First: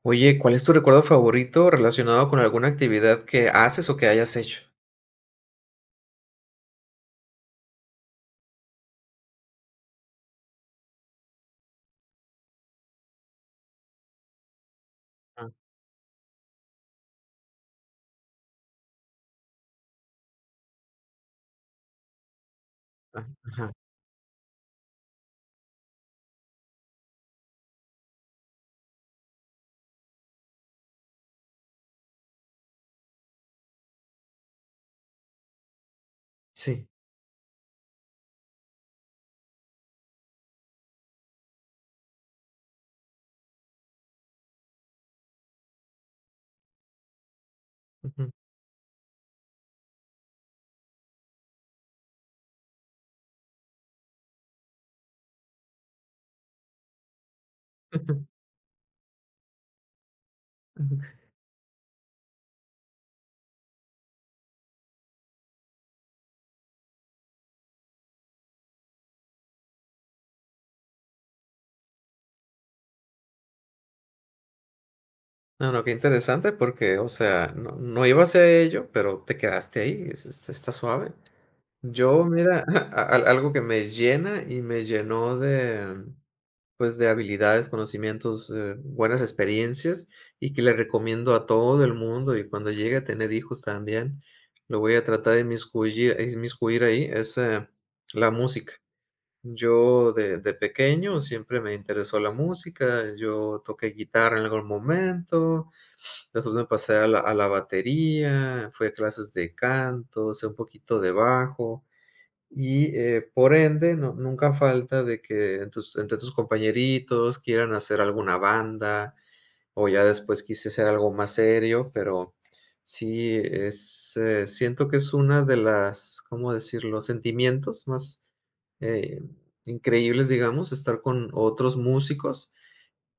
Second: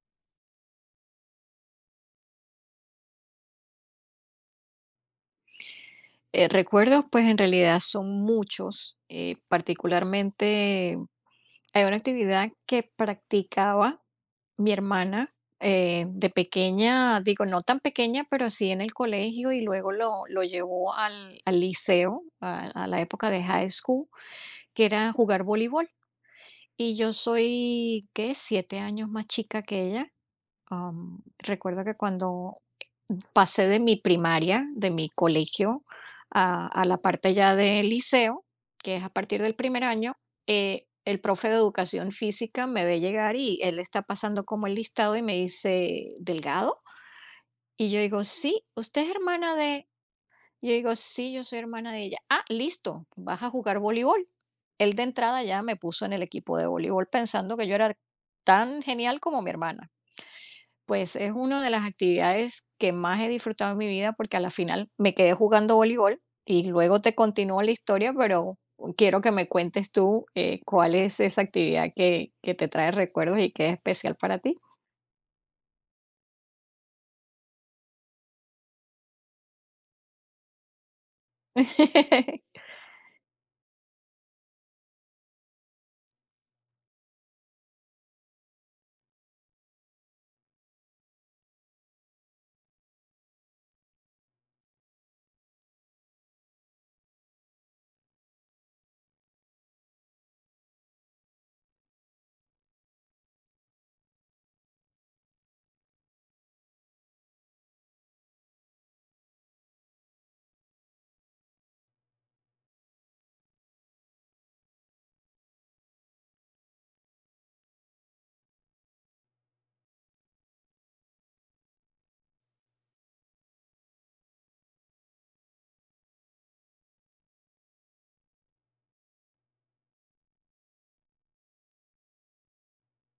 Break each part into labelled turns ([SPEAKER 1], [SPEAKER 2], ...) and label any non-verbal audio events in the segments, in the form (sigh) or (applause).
[SPEAKER 1] Oye, ¿cuál es tu recuerdo favorito relacionado con alguna actividad que haces o que hayas hecho?
[SPEAKER 2] Recuerdos, pues en realidad son muchos. Particularmente hay una actividad que practicaba mi hermana
[SPEAKER 1] Ah,
[SPEAKER 2] de pequeña, digo, no tan pequeña, pero sí en el colegio y luego lo llevó al liceo, a la época de
[SPEAKER 1] ah,
[SPEAKER 2] high school, que era jugar voleibol. Y yo soy, ¿qué? 7 años más chica que ella. Recuerdo que cuando pasé de mi primaria, de mi colegio, a
[SPEAKER 1] sí.
[SPEAKER 2] la parte ya del liceo, que es a partir del primer año, el profe de educación física me ve llegar y él está pasando como el listado y me dice, ¿Delgado? Y yo digo,
[SPEAKER 1] Ujú,
[SPEAKER 2] sí, usted es hermana de... Yo digo, sí, yo soy hermana de ella. Ah, listo, vas a jugar voleibol. Él de entrada ya me puso en el equipo de voleibol pensando que yo era
[SPEAKER 1] (laughs) ujú,
[SPEAKER 2] tan genial como mi hermana.
[SPEAKER 1] ujú.
[SPEAKER 2] Pues es una de las actividades que más he disfrutado en mi vida porque a la final me quedé jugando voleibol y luego te continúo la historia, pero quiero que me cuentes tú cuál es esa actividad que te trae recuerdos y que es especial para ti.
[SPEAKER 1] No, no, qué interesante porque, o sea, no, no ibas a ello, pero te quedaste ahí, está suave. Yo,
[SPEAKER 2] (laughs)
[SPEAKER 1] mira, (laughs) algo que me llena y me llenó de, pues, de habilidades, conocimientos, buenas experiencias y que le recomiendo a todo el mundo y cuando llegue a tener hijos también, lo voy a tratar de inmiscuir ahí, es la música. Yo de pequeño siempre me interesó la música, yo toqué guitarra en algún momento, después me pasé a la batería, fui a clases de canto, sé un poquito de bajo y, por ende, no nunca falta de que en tus entre tus compañeritos quieran hacer alguna banda, o ya después quise ser algo más serio, pero sí es, siento que es una de las, ¿cómo decirlo?, sentimientos más, eh, increíbles, digamos, estar con otros músicos,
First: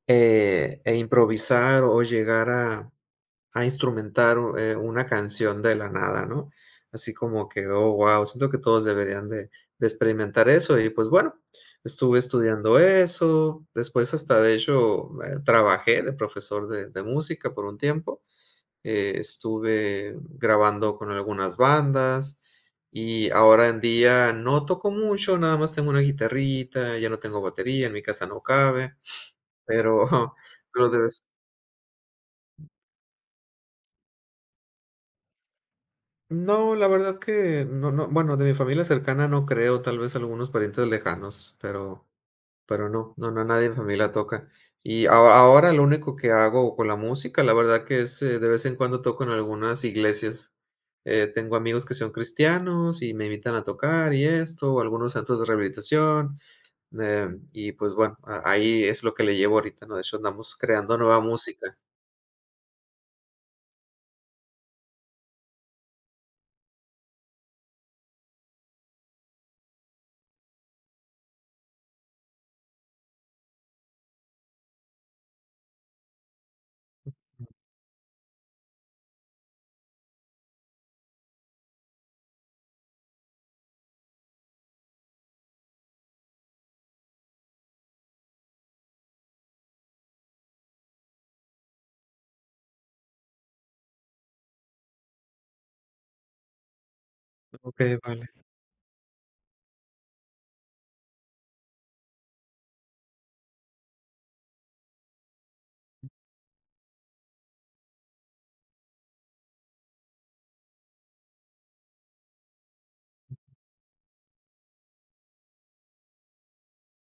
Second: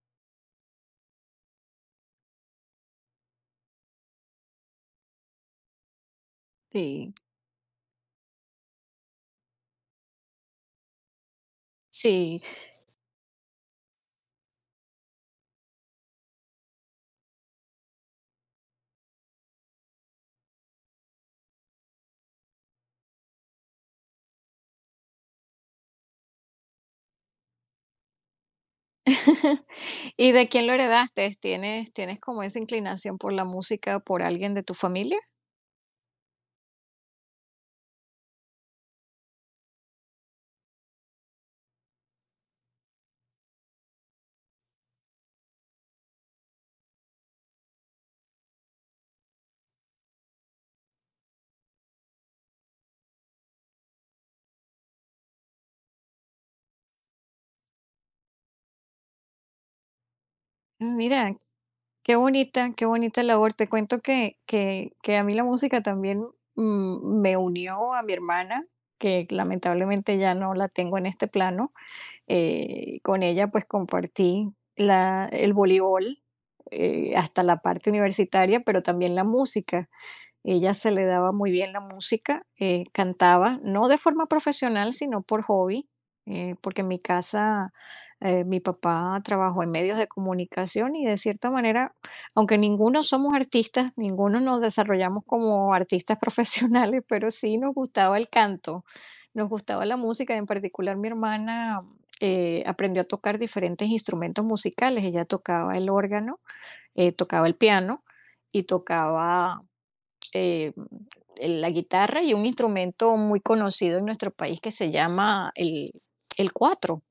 [SPEAKER 1] e improvisar o llegar a instrumentar, una canción de la nada, ¿no?
[SPEAKER 2] Sí,
[SPEAKER 1] Así como que, oh, guau, siento que todos deberían de experimentar eso y, pues, bueno, estuve
[SPEAKER 2] sí.
[SPEAKER 1] estudiando eso, después hasta, de hecho, trabajé de profesor de música por un tiempo, estuve grabando con algunas bandas y ahora en día no toco mucho, nada más tengo una guitarrita, ya no tengo batería, en mi casa no cabe,
[SPEAKER 2] (laughs)
[SPEAKER 1] pero
[SPEAKER 2] ¿Y
[SPEAKER 1] (laughs)
[SPEAKER 2] de quién lo
[SPEAKER 1] pero de vez
[SPEAKER 2] heredaste? ¿Tienes, tienes como esa inclinación por la música, por alguien de tu familia?
[SPEAKER 1] No, la verdad que no, no, bueno, de mi familia cercana no creo, tal vez algunos parientes lejanos, pero no, no, no, nadie en mi familia toca. Y ahora lo único que hago con la música, la verdad que es, de vez en cuando toco en algunas iglesias. Tengo amigos que son cristianos y me invitan a tocar y esto, o algunos centros de rehabilitación, eh, y pues bueno, ahí es lo que le llevo ahorita, ¿no? De hecho, andamos
[SPEAKER 2] Ah,
[SPEAKER 1] creando nueva
[SPEAKER 2] mira,
[SPEAKER 1] música.
[SPEAKER 2] qué bonita, qué bonita labor. Te cuento que a mí la música también, me unió a mi hermana, que lamentablemente ya no la tengo en este plano. Con ella, pues, compartí la el voleibol, hasta la parte universitaria, pero también la música. Ella se le daba muy bien la música, cantaba, no de forma profesional, sino por hobby, porque en mi casa mi papá trabajó en medios de comunicación y de cierta manera, aunque ninguno somos artistas, ninguno nos desarrollamos como artistas (laughs) profesionales, pero sí nos
[SPEAKER 1] Ok,
[SPEAKER 2] gustaba
[SPEAKER 1] vale.
[SPEAKER 2] el canto, nos gustaba la música, en particular mi hermana aprendió a tocar diferentes instrumentos musicales, ella tocaba el órgano, tocaba el piano y tocaba eh, la guitarra y un instrumento muy conocido en nuestro país que se llama el cuatro.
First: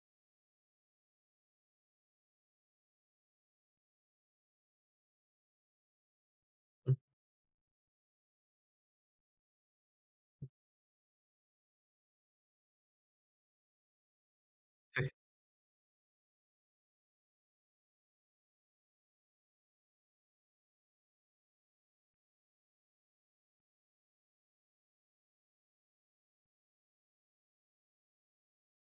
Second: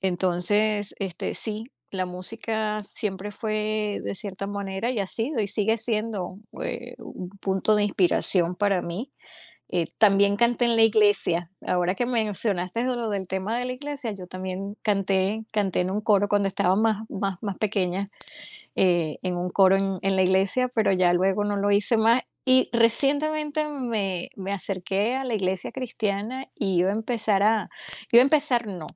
[SPEAKER 2] Entonces, este, sí, la música siempre fue de cierta manera y ha sido y sigue siendo un punto de inspiración para mí. También canté en la iglesia. Ahora que mencionaste lo del tema de la iglesia, yo también canté, canté en un coro cuando estaba más, más, más pequeña en un coro en la iglesia, pero ya luego no lo hice más. Y recientemente me, me acerqué a la iglesia cristiana y iba a empezar a, iba a empezar no.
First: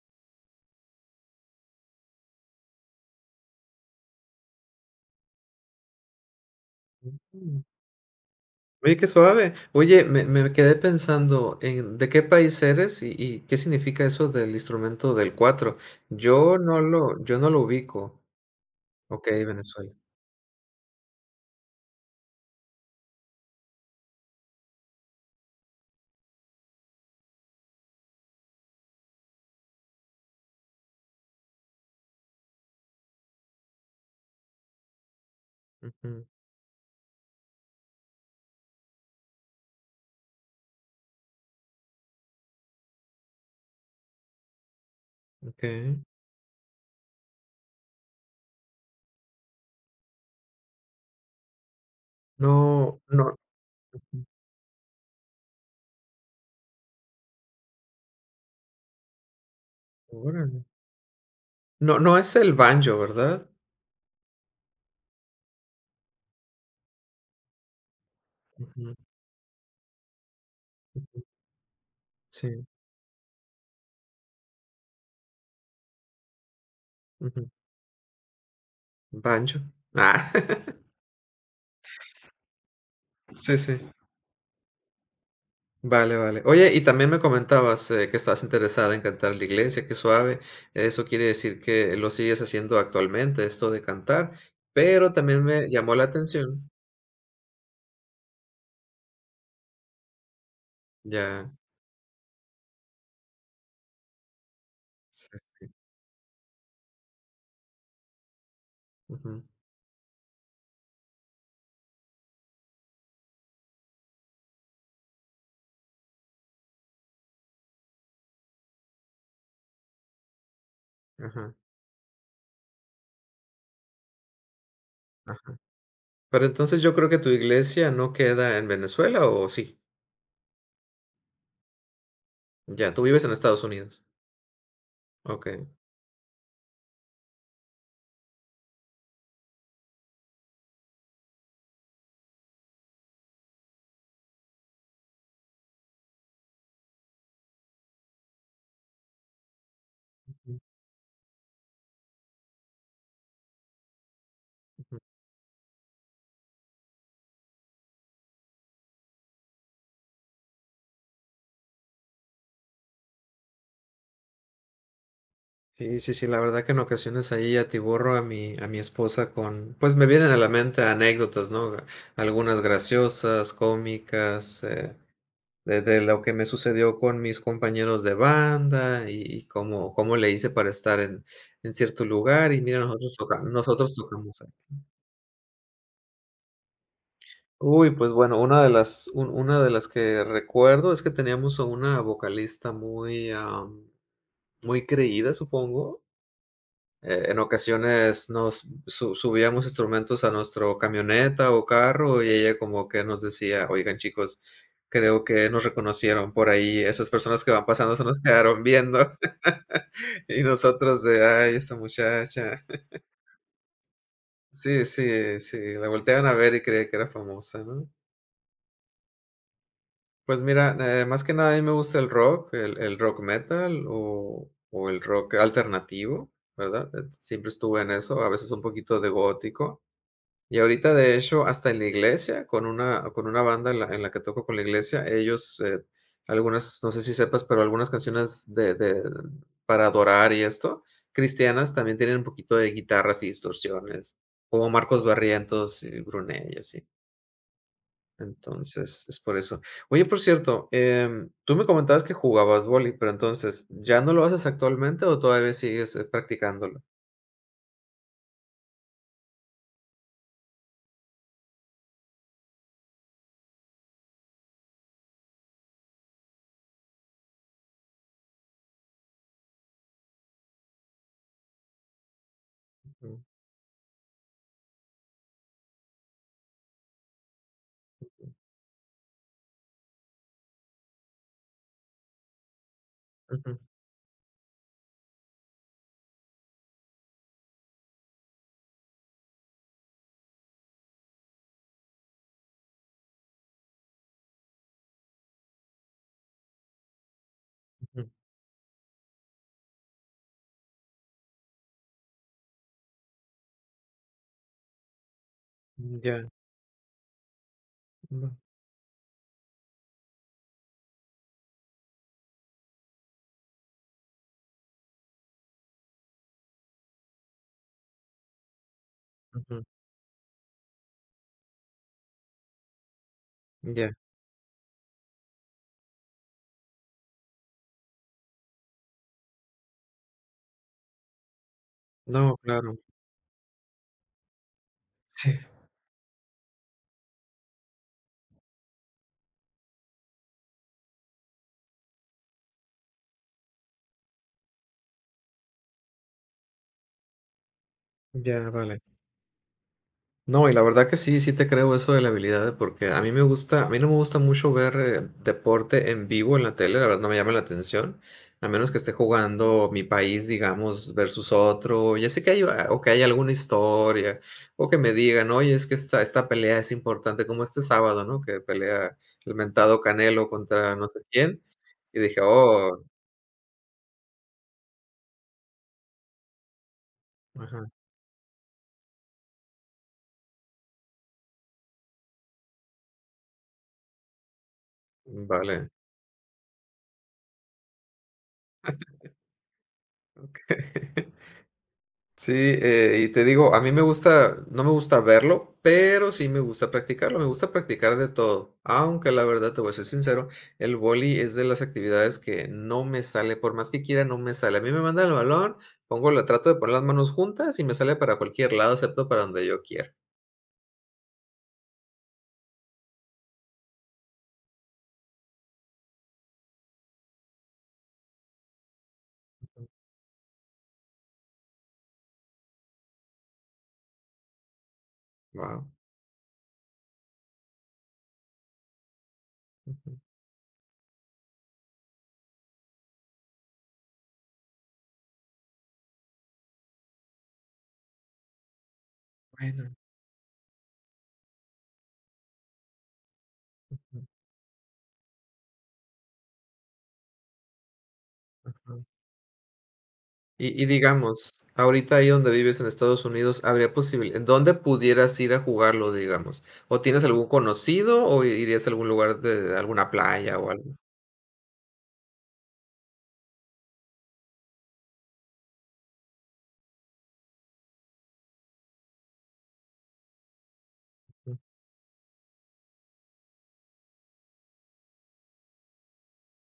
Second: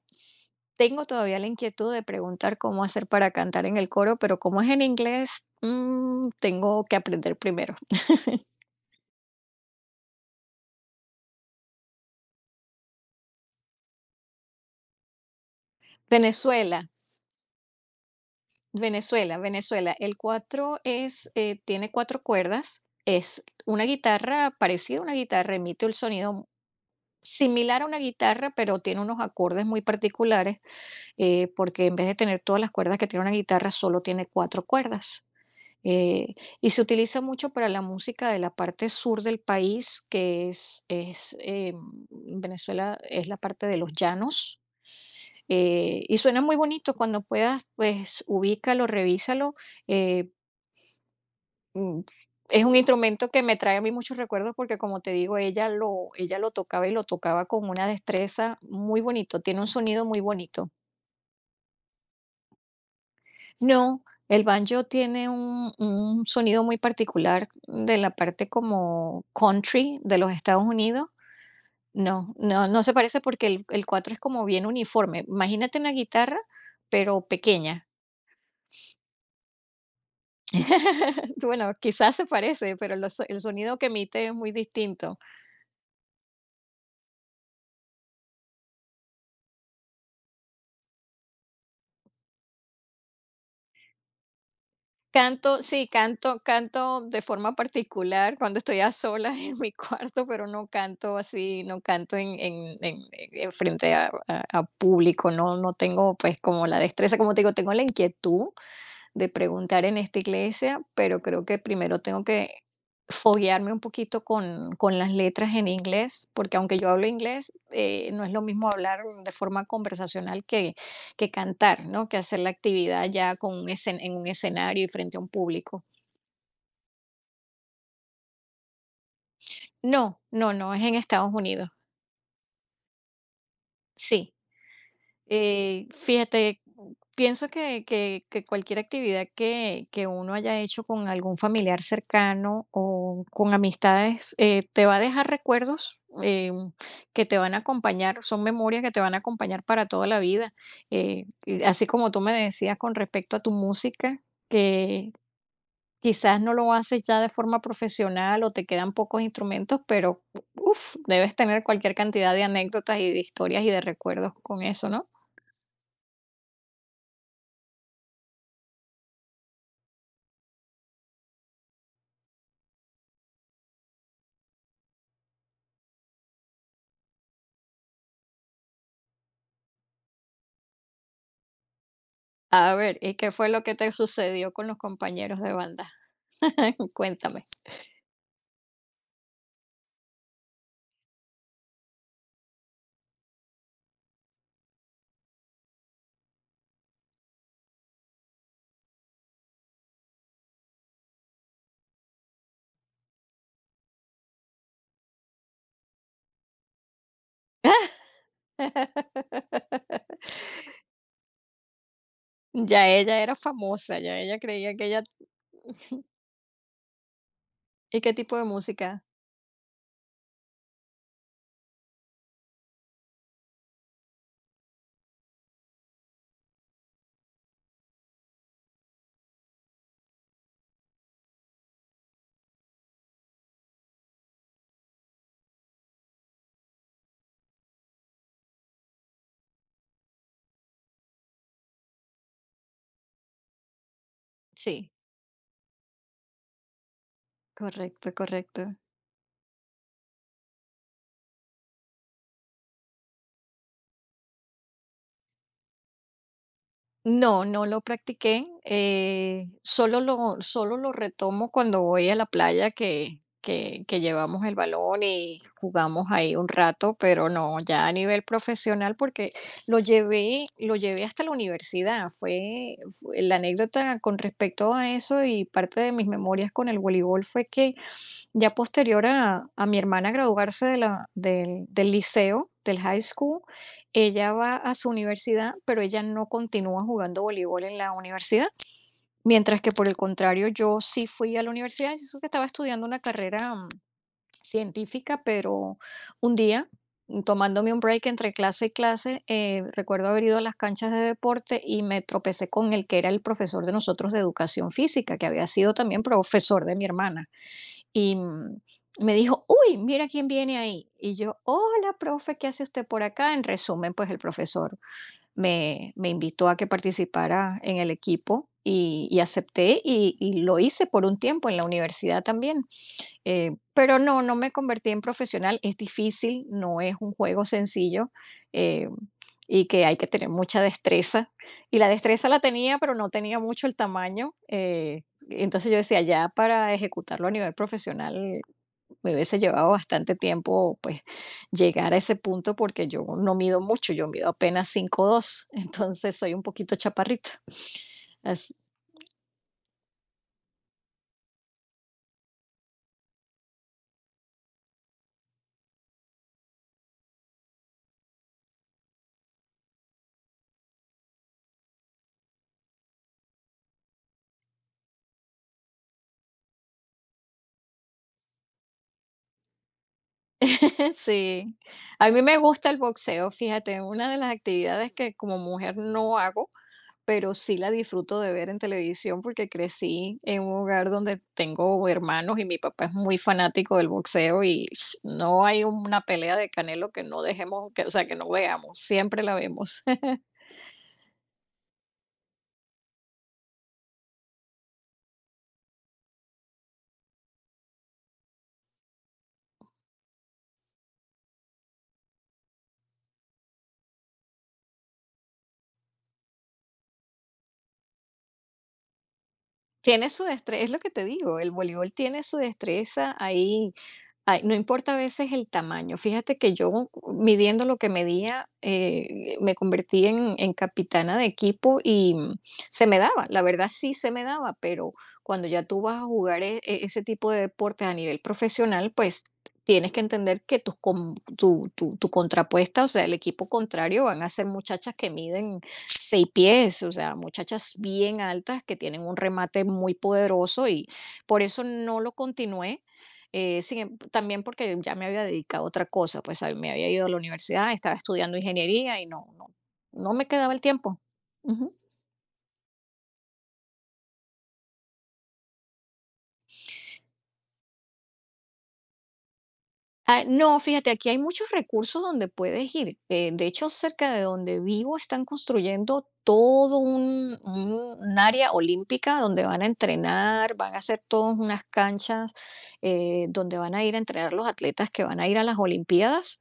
[SPEAKER 2] Tengo todavía la inquietud de preguntar cómo hacer para cantar en el coro, pero como es en inglés, tengo que aprender
[SPEAKER 1] Ujú.
[SPEAKER 2] primero.
[SPEAKER 1] Oye, qué suave. Oye, me quedé pensando en de qué país eres y qué significa eso del instrumento del cuatro.
[SPEAKER 2] Venezuela,
[SPEAKER 1] Yo no lo ubico.
[SPEAKER 2] Venezuela,
[SPEAKER 1] Okey, Venezuela.
[SPEAKER 2] Venezuela. El cuatro es, tiene 4 cuerdas. Es una guitarra parecida a una guitarra, emite el sonido similar a una guitarra, pero tiene unos acordes muy particulares, porque en vez de tener todas las cuerdas que tiene una guitarra, solo tiene 4 cuerdas.
[SPEAKER 1] Ujú,
[SPEAKER 2] Eh, y se utiliza mucho para la música de la parte sur del país, que es Venezuela, es la parte de los llanos.
[SPEAKER 1] okey.
[SPEAKER 2] Y suena muy bonito cuando puedas, pues ubícalo, revísalo. eh, mm, es un
[SPEAKER 1] No,
[SPEAKER 2] instrumento
[SPEAKER 1] no.
[SPEAKER 2] que me trae a mí muchos
[SPEAKER 1] Ujú,
[SPEAKER 2] recuerdos porque como te digo, ella lo tocaba y lo tocaba con una destreza muy bonito, tiene un sonido muy
[SPEAKER 1] órale.
[SPEAKER 2] bonito.
[SPEAKER 1] ¿No no es el banjo, verdad?
[SPEAKER 2] No, el banjo tiene un sonido muy particular de la parte como country de los Estados Unidos.
[SPEAKER 1] Ujú,
[SPEAKER 2] No,
[SPEAKER 1] sí,
[SPEAKER 2] no, no se parece porque el 4 es como bien uniforme. Imagínate una guitarra, pero
[SPEAKER 1] ujú.
[SPEAKER 2] pequeña.
[SPEAKER 1] Banjo. Ah, (laughs)
[SPEAKER 2] (laughs) Bueno, quizás se parece, pero el
[SPEAKER 1] sí, sí.
[SPEAKER 2] sonido que emite es muy distinto.
[SPEAKER 1] Vale, vale. Oye, y también me comentabas que estabas interesada en cantar en la iglesia, qué suave. Eso quiere decir que lo sigues haciendo actualmente, esto de cantar, pero también
[SPEAKER 2] Canto,
[SPEAKER 1] me
[SPEAKER 2] sí,
[SPEAKER 1] llamó la
[SPEAKER 2] canto
[SPEAKER 1] atención.
[SPEAKER 2] canto de forma particular cuando estoy a solas (laughs) en mi cuarto, pero no canto
[SPEAKER 1] Ya.
[SPEAKER 2] así, no canto en frente a
[SPEAKER 1] Sí,
[SPEAKER 2] público, no no tengo, pues, como la destreza, como te digo, tengo la inquietud, de
[SPEAKER 1] ujú.
[SPEAKER 2] preguntar en esta iglesia, pero creo que primero tengo que foguearme un poquito con las letras en inglés, porque aunque yo hablo inglés, no es lo mismo hablar de forma conversacional que
[SPEAKER 1] Ajá,
[SPEAKER 2] cantar, ¿no? Que hacer la actividad ya con un en un escenario y frente a un
[SPEAKER 1] ajá.
[SPEAKER 2] público.
[SPEAKER 1] Pero entonces yo creo que tu iglesia no queda en Venezuela, ¿o sí?
[SPEAKER 2] No, no, no, es en Estados Unidos.
[SPEAKER 1] Ya, tú vives en Estados Unidos.
[SPEAKER 2] Sí.
[SPEAKER 1] Ok.
[SPEAKER 2] Fíjate, pienso que, que cualquier actividad que uno haya hecho con algún familiar cercano o con amistades te va a dejar recuerdos que te van a acompañar, son memorias que te van a acompañar para toda la vida. Y así como tú me decías con respecto a tu música, que quizás no lo haces ya de forma profesional o te quedan pocos instrumentos, pero uf, debes tener cualquier cantidad de anécdotas y de historias y de recuerdos con eso, ¿no?
[SPEAKER 1] Sí, sí, sí, la verdad que en ocasiones ahí atiborro a mi esposa con, pues me vienen a la mente anécdotas, ¿no? Algunas graciosas, cómicas, de lo que me sucedió con mis compañeros de banda y cómo le hice para estar en cierto lugar y
[SPEAKER 2] A
[SPEAKER 1] mira,
[SPEAKER 2] ver, ¿y qué fue lo que te
[SPEAKER 1] nosotros tocamos ahí.
[SPEAKER 2] sucedió con los compañeros de banda? (laughs) Cuéntame.
[SPEAKER 1] Uy, pues bueno, una de las un una de las que recuerdo es que teníamos a una vocalista muy, muy creída, supongo. En ocasiones nos subíamos instrumentos a nuestro camioneta o carro y ella como que nos decía, oigan chicos, creo que nos reconocieron por ahí, esas personas que van pasando se nos quedaron viendo (laughs)
[SPEAKER 2] (laughs)
[SPEAKER 1] y nosotros de, ay, esta muchacha.
[SPEAKER 2] Ya ella era famosa, ya ella creía
[SPEAKER 1] Sí,
[SPEAKER 2] que ella
[SPEAKER 1] sí, sí, la volteaban a ver y creía que era famosa, ¿no?
[SPEAKER 2] ¿y qué tipo de música?
[SPEAKER 1] Pues mira, más que nada a mí me gusta el rock, el rock metal o el rock alternativo, ¿verdad? Siempre estuve en eso, a veces un poquito de gótico. Y ahorita, de hecho, hasta en la iglesia, con una banda en la que toco con la iglesia, ellos, algunas, no sé si sepas, pero algunas canciones de para adorar y esto, cristianas, también tienen un poquito de guitarras y distorsiones, como
[SPEAKER 2] Sí,
[SPEAKER 1] Marcos Barrientos y Brunet y así.
[SPEAKER 2] correcto, correcto.
[SPEAKER 1] Entonces, es por eso. Oye, por cierto, tú me comentabas que jugabas vóley, pero entonces, ¿ya no lo haces actualmente o todavía sigues, practicándolo?
[SPEAKER 2] No, no lo practiqué, solo lo retomo cuando voy a la playa que llevamos el balón y jugamos ahí un rato, pero no, ya a nivel profesional, porque lo llevé hasta la universidad, fue
[SPEAKER 1] Mm,
[SPEAKER 2] fue la anécdota con respecto a eso y parte de mis memorias con el voleibol fue que ya posterior a mi hermana graduarse de la del liceo, del high school,
[SPEAKER 1] ujú,
[SPEAKER 2] ella va a su universidad, pero ella no continúa jugando voleibol en la universidad. Mientras que por el contrario, yo sí fui a la universidad, y eso que estaba estudiando una carrera científica, pero un día, tomándome un break
[SPEAKER 1] ujú,
[SPEAKER 2] entre clase y clase, recuerdo haber ido a las canchas de deporte y me tropecé con el que era el profesor de nosotros de educación física, que había sido también
[SPEAKER 1] ya,
[SPEAKER 2] profesor de mi hermana. Y
[SPEAKER 1] ujú,
[SPEAKER 2] mm, Me dijo, uy, mira quién viene ahí. Y yo, hola, profe, ¿qué hace usted por acá? En resumen, pues el profesor me, me invitó a que participara en el equipo y
[SPEAKER 1] ujú,
[SPEAKER 2] acepté y lo hice por un tiempo en la universidad también.
[SPEAKER 1] ya.
[SPEAKER 2] Pero no, no me convertí en profesional. Es difícil, no es un juego sencillo eh, y que hay que tener mucha destreza. Y la destreza
[SPEAKER 1] No,
[SPEAKER 2] la
[SPEAKER 1] claro.
[SPEAKER 2] tenía, pero no tenía mucho el tamaño.
[SPEAKER 1] Sí,
[SPEAKER 2] Entonces yo decía, ya para ejecutarlo a nivel profesional me hubiese llevado bastante tiempo, pues, llegar a ese punto porque yo no mido mucho, yo mido apenas 5'2" (laughs) entonces soy un poquito chaparrita.
[SPEAKER 1] ya,
[SPEAKER 2] Así
[SPEAKER 1] vale. No, y la verdad que sí, sí te creo eso de la habilidad, porque a mí no me gusta mucho ver deporte en vivo en la tele, la verdad no me llama la atención, a menos que esté jugando mi país, digamos, versus otro, ya sé que hay, ah, o que hay alguna historia, o que me digan, oye, es que esta pelea es importante, como este sábado, ¿no? Que pelea el mentado Canelo contra no
[SPEAKER 2] (laughs)
[SPEAKER 1] sé quién,
[SPEAKER 2] sí.
[SPEAKER 1] y
[SPEAKER 2] A
[SPEAKER 1] dije,
[SPEAKER 2] mí me gusta el
[SPEAKER 1] oh,
[SPEAKER 2] boxeo, fíjate, una de las actividades que como mujer no hago, pero sí
[SPEAKER 1] ajá,
[SPEAKER 2] la disfruto de ver en televisión porque crecí en un hogar donde tengo hermanos y mi papá es muy fanático del boxeo y sh, no hay
[SPEAKER 1] vale.
[SPEAKER 2] una pelea de Canelo que no dejemos, que, o sea, que no veamos, siempre la vemos. (laughs)
[SPEAKER 1] (laughs) Sí, y te digo, a mí me gusta, no me gusta verlo, pero sí me gusta practicarlo, me gusta practicar de todo, aunque la verdad te voy a ser sincero, el boli es de las actividades que no me sale, por más que quiera, no me sale. A mí me mandan el balón, pongo, la trato de poner las manos juntas y me sale para cualquier lado, excepto para donde yo quiero.
[SPEAKER 2] Tiene su destreza, es lo que te digo, el voleibol tiene su destreza ahí. Ay, no importa a veces el tamaño. Fíjate que yo, midiendo lo que medía, me convertí en capitana de equipo y se me daba, la verdad sí se me daba, pero cuando ya
[SPEAKER 1] Wow.
[SPEAKER 2] tú vas a jugar ese tipo de deportes a nivel profesional, pues tienes que entender que tu, tu, tu contrapuesta, o sea, el equipo contrario, van a ser muchachas que miden 6 pies, o sea, muchachas bien altas que tienen un remate
[SPEAKER 1] Bueno.
[SPEAKER 2] muy poderoso y por eso no lo continué también porque ya me había dedicado a otra cosa, pues me había ido a la universidad, estaba estudiando ingeniería y no, no, no me quedaba el
[SPEAKER 1] Y
[SPEAKER 2] tiempo.
[SPEAKER 1] digamos,
[SPEAKER 2] Ujú.
[SPEAKER 1] ahorita ahí donde vives en Estados Unidos, ¿habría posible, en dónde pudieras ir a jugarlo, digamos? ¿O tienes algún conocido o irías a algún lugar de alguna
[SPEAKER 2] Ah,
[SPEAKER 1] playa o
[SPEAKER 2] no,
[SPEAKER 1] algo?
[SPEAKER 2] fíjate, aquí hay muchos recursos donde puedes ir. De hecho, cerca de donde vivo están construyendo todo un, un área olímpica donde van a entrenar, van a hacer todas unas canchas donde van a ir a entrenar los atletas que van a ir a las Olimpiadas.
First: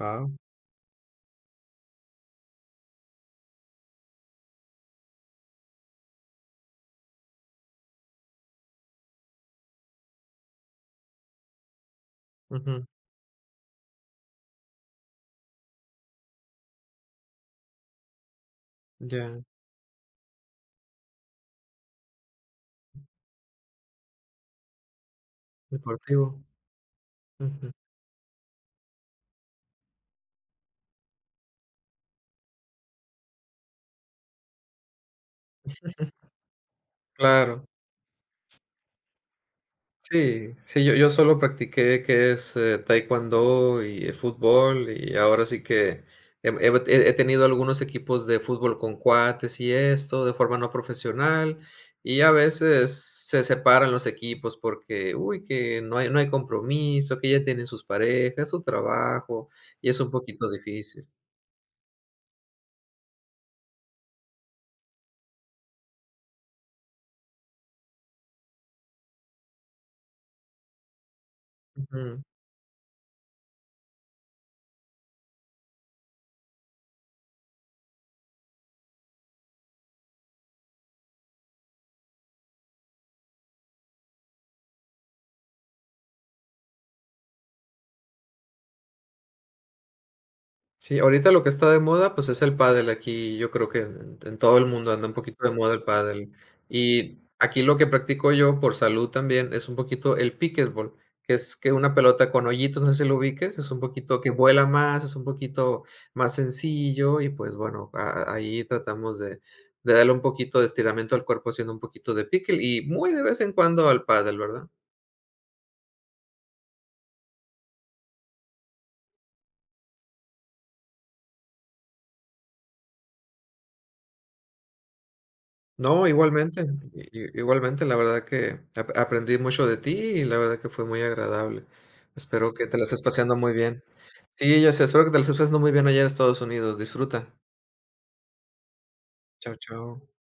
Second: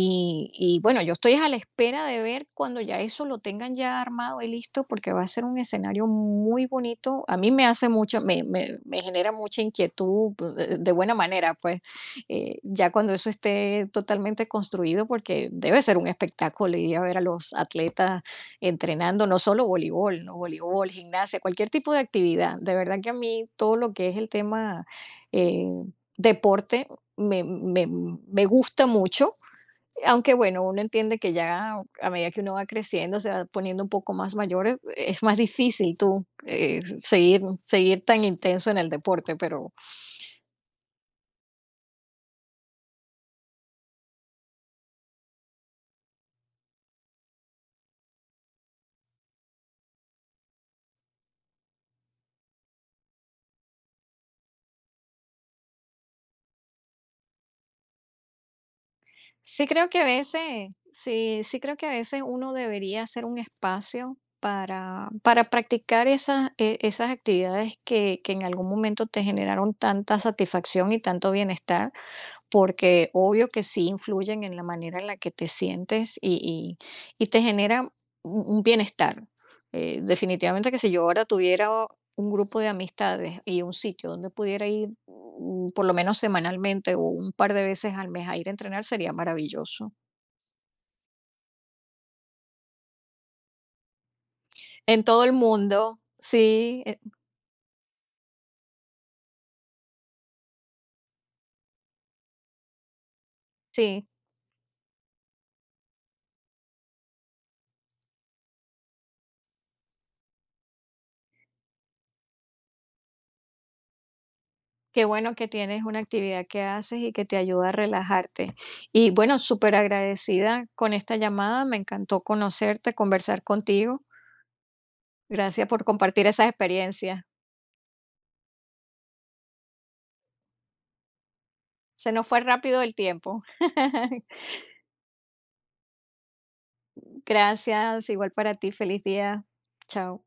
[SPEAKER 1] Wao,
[SPEAKER 2] Y bueno, yo estoy a la espera de ver cuando ya eso lo tengan ya armado y listo, porque va a ser un escenario muy bonito. A mí me hace mucho, me genera mucha inquietud de buena manera, pues ya cuando eso esté totalmente construido, porque debe ser un espectáculo ir a ver a los atletas entrenando, no
[SPEAKER 1] ya,
[SPEAKER 2] solo voleibol, ¿no? Voleibol, gimnasia, cualquier tipo de actividad. De verdad que a mí todo lo que es el tema eh,
[SPEAKER 1] deportivo,
[SPEAKER 2] deporte me,
[SPEAKER 1] ujú,
[SPEAKER 2] me, me gusta mucho, aunque bueno, uno entiende que ya a medida que uno va creciendo, se va poniendo un poco más mayor, es más difícil tú seguir,
[SPEAKER 1] claro.
[SPEAKER 2] seguir tan intenso en el deporte, pero
[SPEAKER 1] Sí, sí, yo solo practiqué que es taekwondo y fútbol y ahora sí que he tenido algunos equipos de fútbol con cuates y esto de forma no profesional y a veces se separan los equipos porque, uy, que no hay, no hay compromiso, que ya tienen sus parejas, su trabajo
[SPEAKER 2] sí creo
[SPEAKER 1] y
[SPEAKER 2] que
[SPEAKER 1] es
[SPEAKER 2] a
[SPEAKER 1] un poquito
[SPEAKER 2] veces,
[SPEAKER 1] difícil.
[SPEAKER 2] sí, sí creo que a veces uno debería hacer un espacio para practicar esas, esas actividades que en algún momento te generaron tanta satisfacción y tanto bienestar. Porque obvio que sí influyen en la manera en la que te sientes y te genera un bienestar. Definitivamente que si yo ahora tuviera un grupo de amistades y un sitio donde pudiera ir, por lo menos semanalmente o un par de veces al mes a ir a entrenar, sería maravilloso.
[SPEAKER 1] Sí, ahorita lo que está de moda, pues es el pádel. Aquí yo creo que en todo el mundo
[SPEAKER 2] En
[SPEAKER 1] anda un
[SPEAKER 2] todo el
[SPEAKER 1] poquito de moda el
[SPEAKER 2] mundo,
[SPEAKER 1] pádel.
[SPEAKER 2] sí,
[SPEAKER 1] Y aquí lo que practico yo por salud también es un poquito el pickleball, que es que una pelota con hoyitos, no sé si lo ubiques, es un
[SPEAKER 2] sí.
[SPEAKER 1] poquito que vuela más, es un poquito más sencillo y pues bueno, ahí tratamos de darle un poquito de estiramiento al cuerpo haciendo un poquito de pickle y muy de vez en cuando al pádel, ¿verdad?
[SPEAKER 2] Qué bueno que tienes una actividad que haces y que te ayuda a relajarte. Y bueno, súper agradecida con esta llamada, me encantó conocerte, conversar contigo. Gracias por
[SPEAKER 1] No,
[SPEAKER 2] compartir esas
[SPEAKER 1] igualmente,
[SPEAKER 2] experiencias.
[SPEAKER 1] igualmente, la verdad que aprendí mucho de ti y la verdad que fue muy agradable.
[SPEAKER 2] Se nos fue
[SPEAKER 1] Espero que te
[SPEAKER 2] rápido
[SPEAKER 1] la
[SPEAKER 2] el
[SPEAKER 1] estés paseando
[SPEAKER 2] tiempo.
[SPEAKER 1] muy bien.
[SPEAKER 2] (laughs)
[SPEAKER 1] Sí, ya sé, espero que te la estés pasando muy bien allá en Estados Unidos. Disfruta.
[SPEAKER 2] Gracias, igual para ti. Feliz día.
[SPEAKER 1] Chao, chao.
[SPEAKER 2] Chao.